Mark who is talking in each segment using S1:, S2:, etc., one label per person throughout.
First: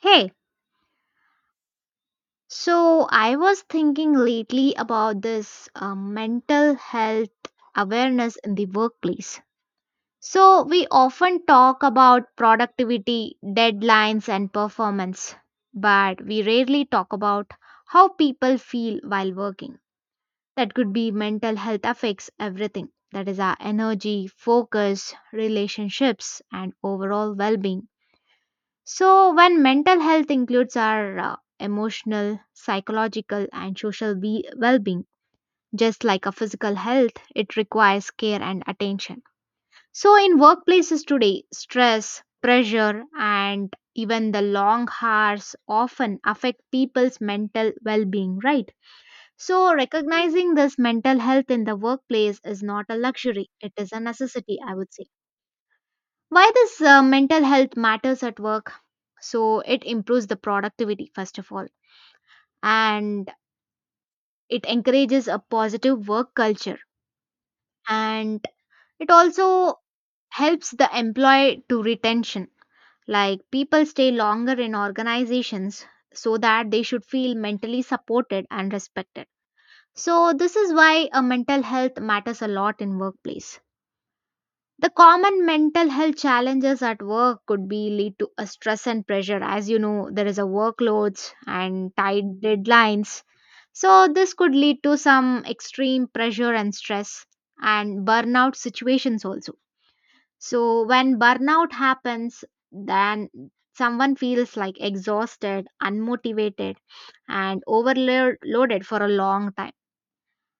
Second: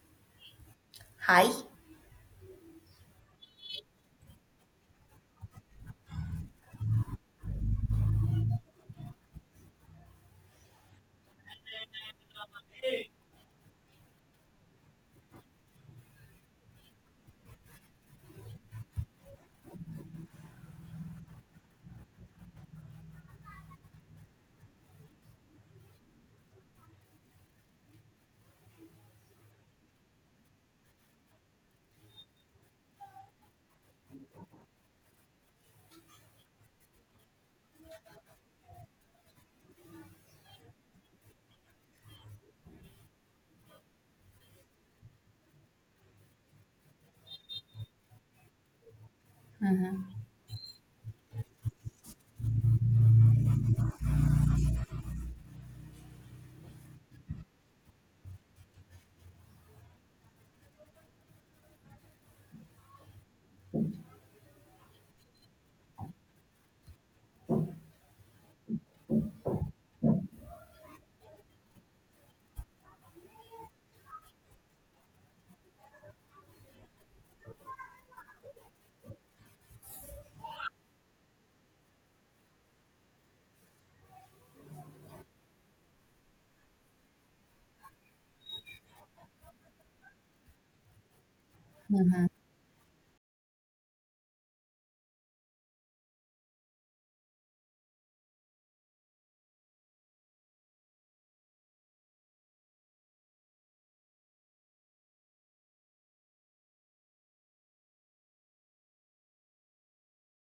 S1: Hey,
S2: Hi.
S1: so I was thinking lately about this mental health awareness in the workplace. So, we often talk about productivity, deadlines, and performance, but we rarely talk about how people feel while working. That could be mental health affects everything that is, our energy, focus, relationships, and overall well being. So, when mental health includes our emotional, psychological, and well being, just like a physical health, it requires care and attention. So, in workplaces today, stress, pressure, and even the long hours often affect people's mental well being, right? So,
S2: Mm-hmm.
S1: recognizing this mental health in the workplace is not a luxury, it is a necessity, I would say. Why this mental health matters at work? So it improves the productivity first of all, and it encourages a positive work culture, and it also helps the employee to retention, like people stay longer in organizations so that they should feel mentally supported and respected. So this is why a mental health matters a lot in workplace. The common mental health challenges at work could be lead to a stress and pressure. As you know, there is a workloads and tight
S2: Mm-hmm.
S1: deadlines. So this could lead to some extreme pressure and stress and burnout situations also. So when burnout happens, then someone feels like exhausted, unmotivated, and overloaded for a long time,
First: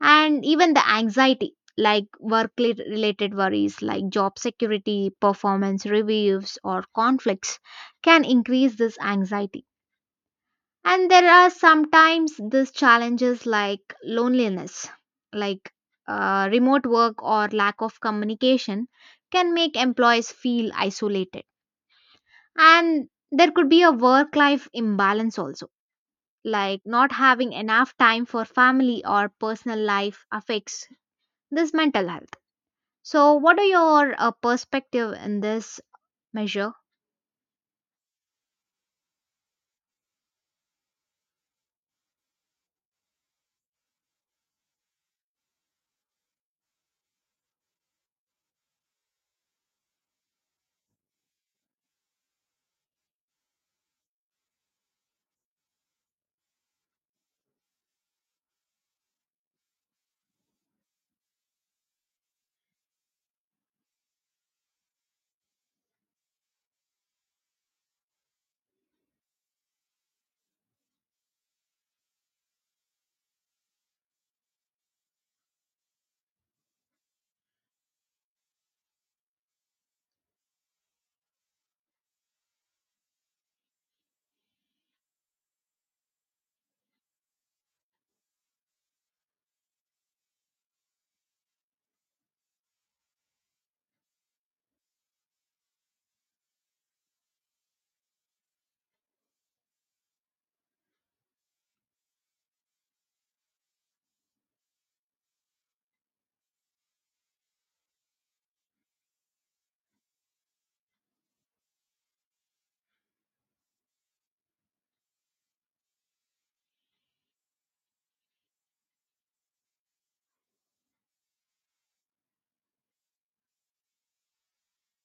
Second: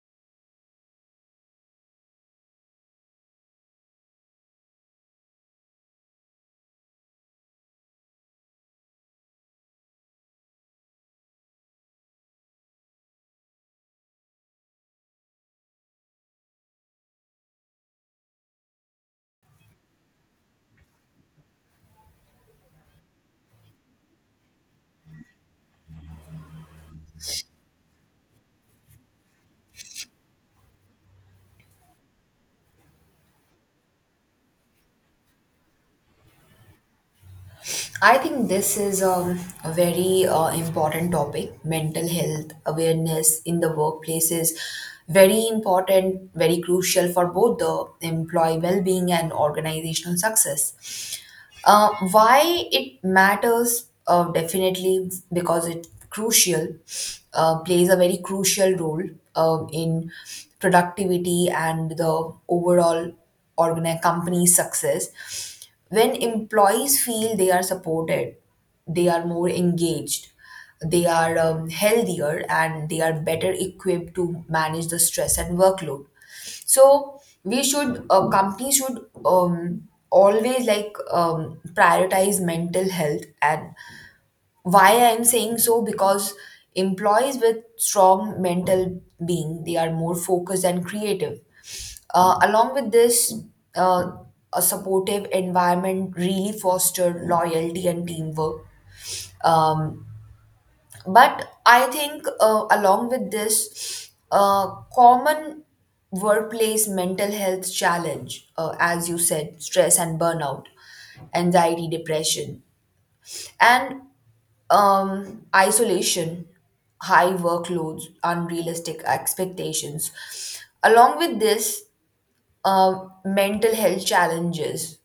S1: and even the anxiety, like related worries like job security, performance reviews, or conflicts can increase this anxiety. And there are sometimes these challenges like loneliness, like remote work or lack of communication can make employees feel isolated. And there could be a work life imbalance also, like not having enough time for family or personal life affects this mental health. So, what are your perspective in this measure?
S2: I think this is a very important topic. Mental health awareness in the workplace is very important, very crucial for both the employee well being and organizational success. Why it matters definitely because it crucial, plays a very crucial role in productivity and the overall company's success. When employees feel they are supported, they are more engaged, they are healthier, and they are better equipped to manage the stress and workload. So we should companies should always prioritize mental health. And why I'm saying so, because employees with strong mental being, they are more focused and creative. Along with this, uh, a supportive environment really foster loyalty and teamwork. um, but I think, along with this, common workplace mental health challenge, as you said, stress and burnout, anxiety, depression, and isolation, high workloads, unrealistic expectations. Along with this, mental health challenges.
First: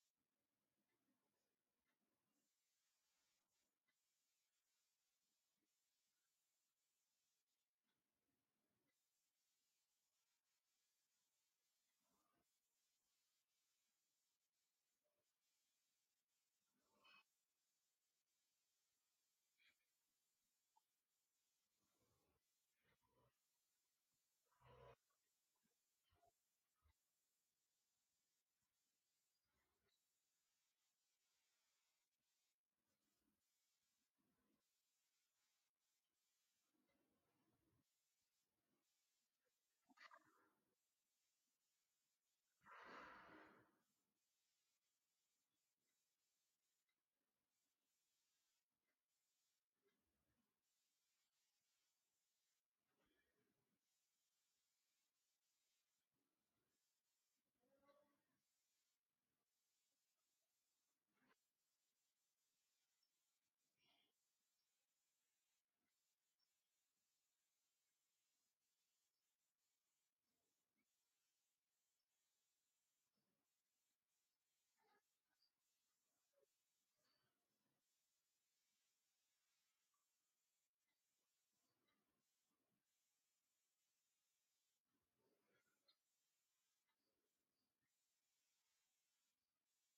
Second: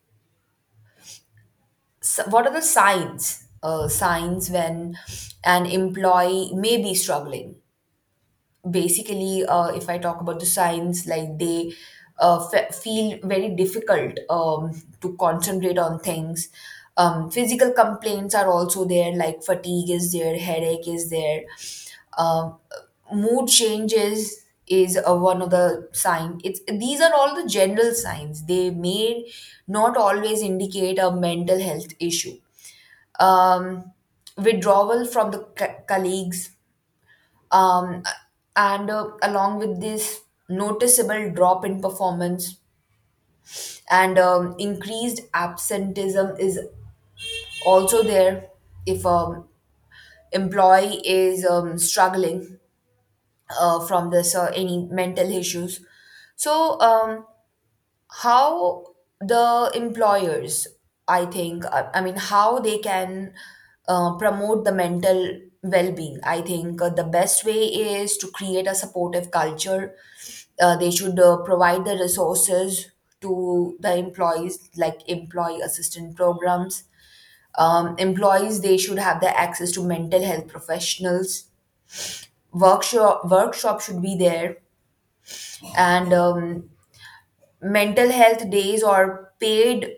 S2: So what are the signs? Signs when an employee may be struggling. Basically if I talk about the signs, like they feel very difficult to concentrate on things. Physical complaints are also there, like fatigue is there, headache is there. um, Mood changes is one of the sign. It's these are all the general signs, they may not always indicate a mental health issue. um, Withdrawal from the colleagues, um, and along with this, noticeable drop in performance, and increased absenteeism is also there, if employee is struggling from this any mental issues. So how the employers, I mean, how they can promote the mental well-being. I think the best way is to create a supportive culture. They should provide the resources to the employees, like employee assistance programs. Employees, they should have the access to mental health professionals. Workshop should be there, and mental health days or paid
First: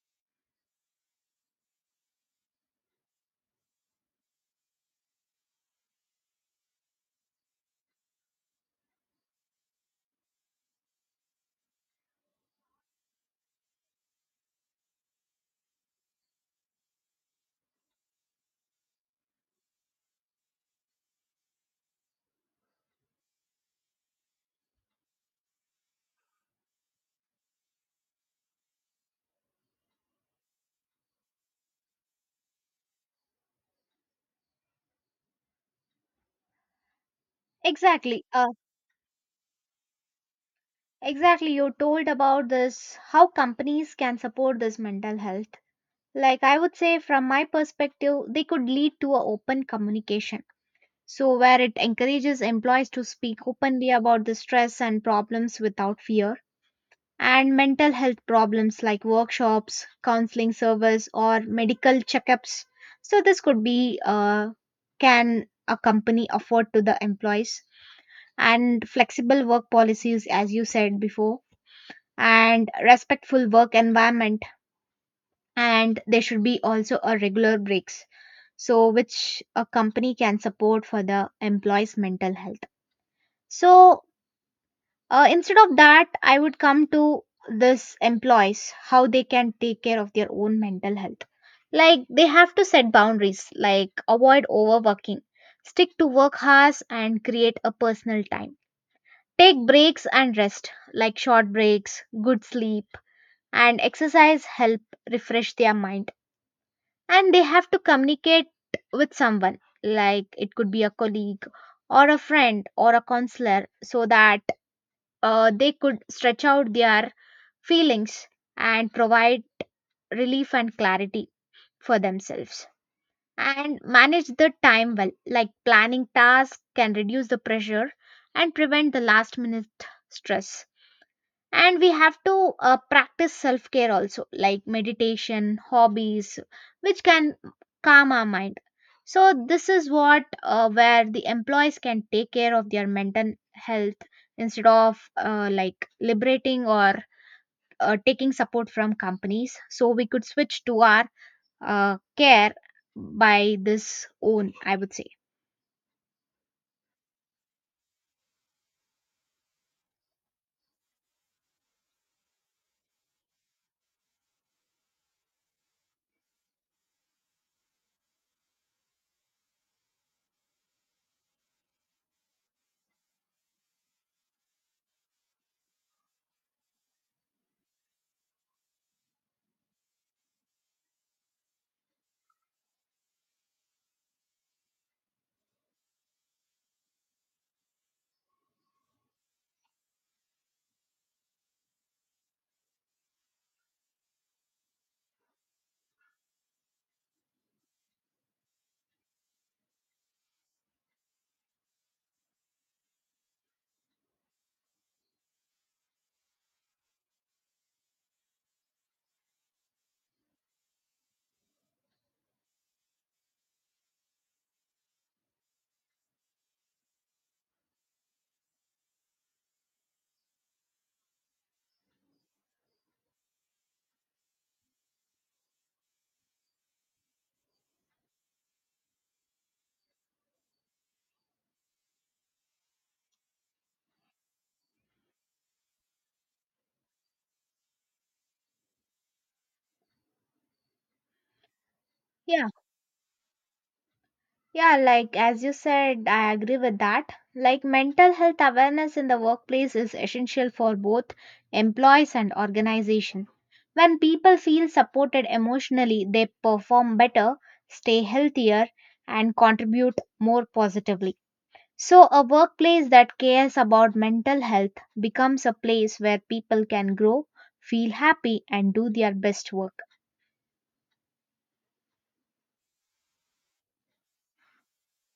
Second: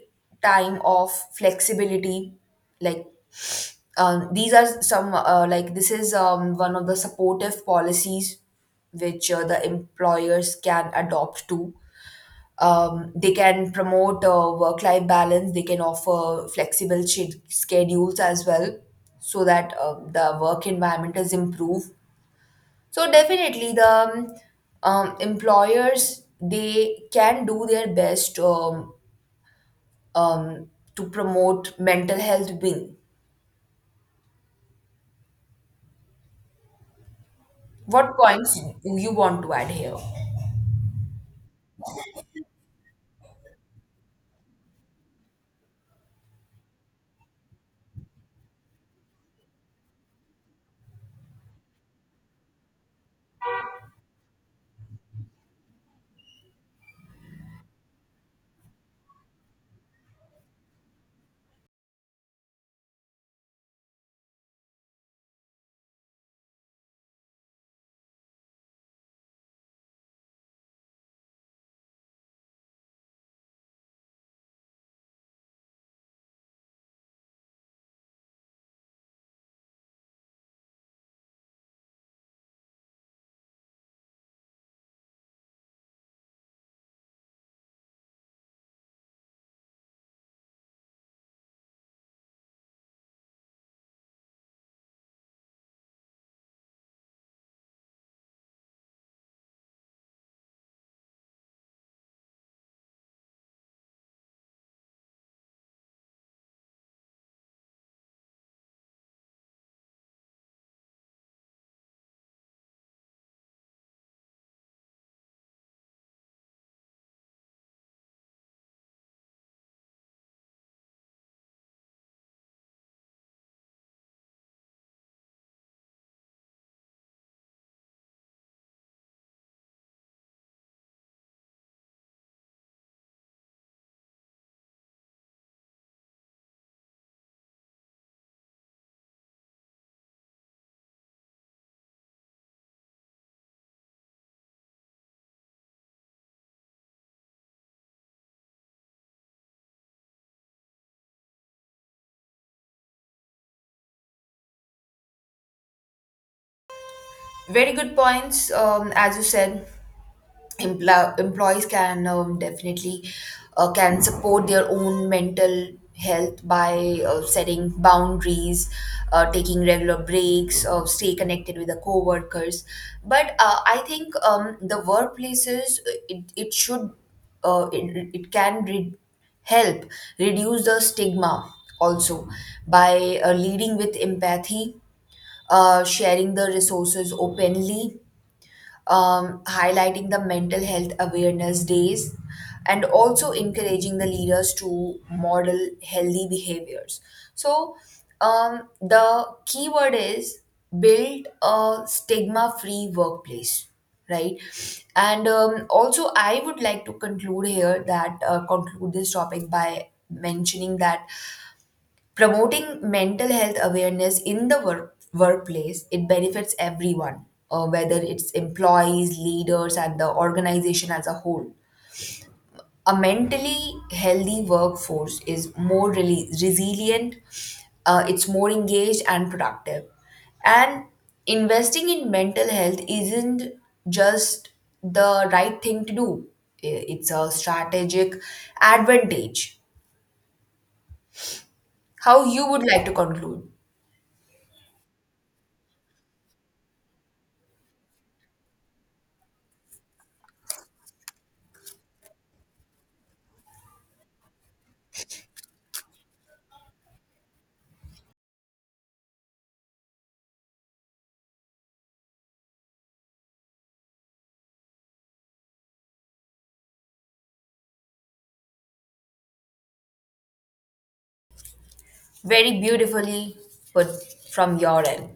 S2: time off flexibility. Like, these are some, like this is one of the supportive policies which the employers can adopt to. They can promote work life balance, they can offer flexible schedules as well, so that the work environment is improved. So definitely the employers, they can do their best, um, to promote mental health wing. What
S1: Exactly. Uh,
S2: points do you want to add here?
S1: exactly. You told about this, how companies can support this mental health. Like, I would say, from my perspective, they could lead to a open communication. So, where it encourages employees to speak openly about the stress and problems without fear. And mental health problems like workshops, counseling service, or medical checkups. So this could be can a company afford to the employees, and flexible work policies, as you said before, and respectful work environment, and there should be also a regular breaks. So which a company can support for the employees' mental health. So instead of that, I would come to this employees how they can take care of their own mental health. Like they have to set boundaries, like avoid overworking, stick to work hours, and create a personal time. Take breaks and rest, like short breaks, good sleep, and exercise help refresh their mind. And they have to communicate with someone, like it could be a colleague or a friend or a counselor, so that they could stretch out their feelings and provide relief and clarity for themselves. And manage the time well, like planning tasks can reduce the pressure and prevent the last minute stress. And we have to practice self care also, like meditation, hobbies, which can calm our mind. So this is what where the employees can take care of their mental health instead of like liberating or taking support from companies, so we could switch to our care by this own, I would say.
S2: Very good points, as you said. Empl- employees can definitely can support their own mental health by setting boundaries, taking regular breaks, stay connected with the co-workers. But I think, the workplaces, it, it should it, it can re- help reduce the stigma also by leading with empathy, sharing the resources openly, highlighting the mental health awareness days, and also encouraging the leaders to model healthy behaviors. So, the key word is build a stigma free workplace, right? And also, I would like to conclude here that, conclude this topic by mentioning that promoting mental health awareness in the workplace, it benefits everyone, whether it's employees, leaders, and the organization as a whole. A mentally healthy workforce is more really resilient, it's more engaged and productive, and investing in mental health isn't just the right thing to do. I- it's a strategic advantage. How you
S1: Yeah,
S2: would like to conclude?
S1: yeah, like as you said, I agree with that. Like mental health awareness in the workplace is essential for both employees and organization. When people feel supported emotionally, they perform better, stay healthier, and contribute more positively. So, a workplace that cares about mental health becomes a place where people can grow, feel happy, and do their best work.
S2: Very beautifully put from your end.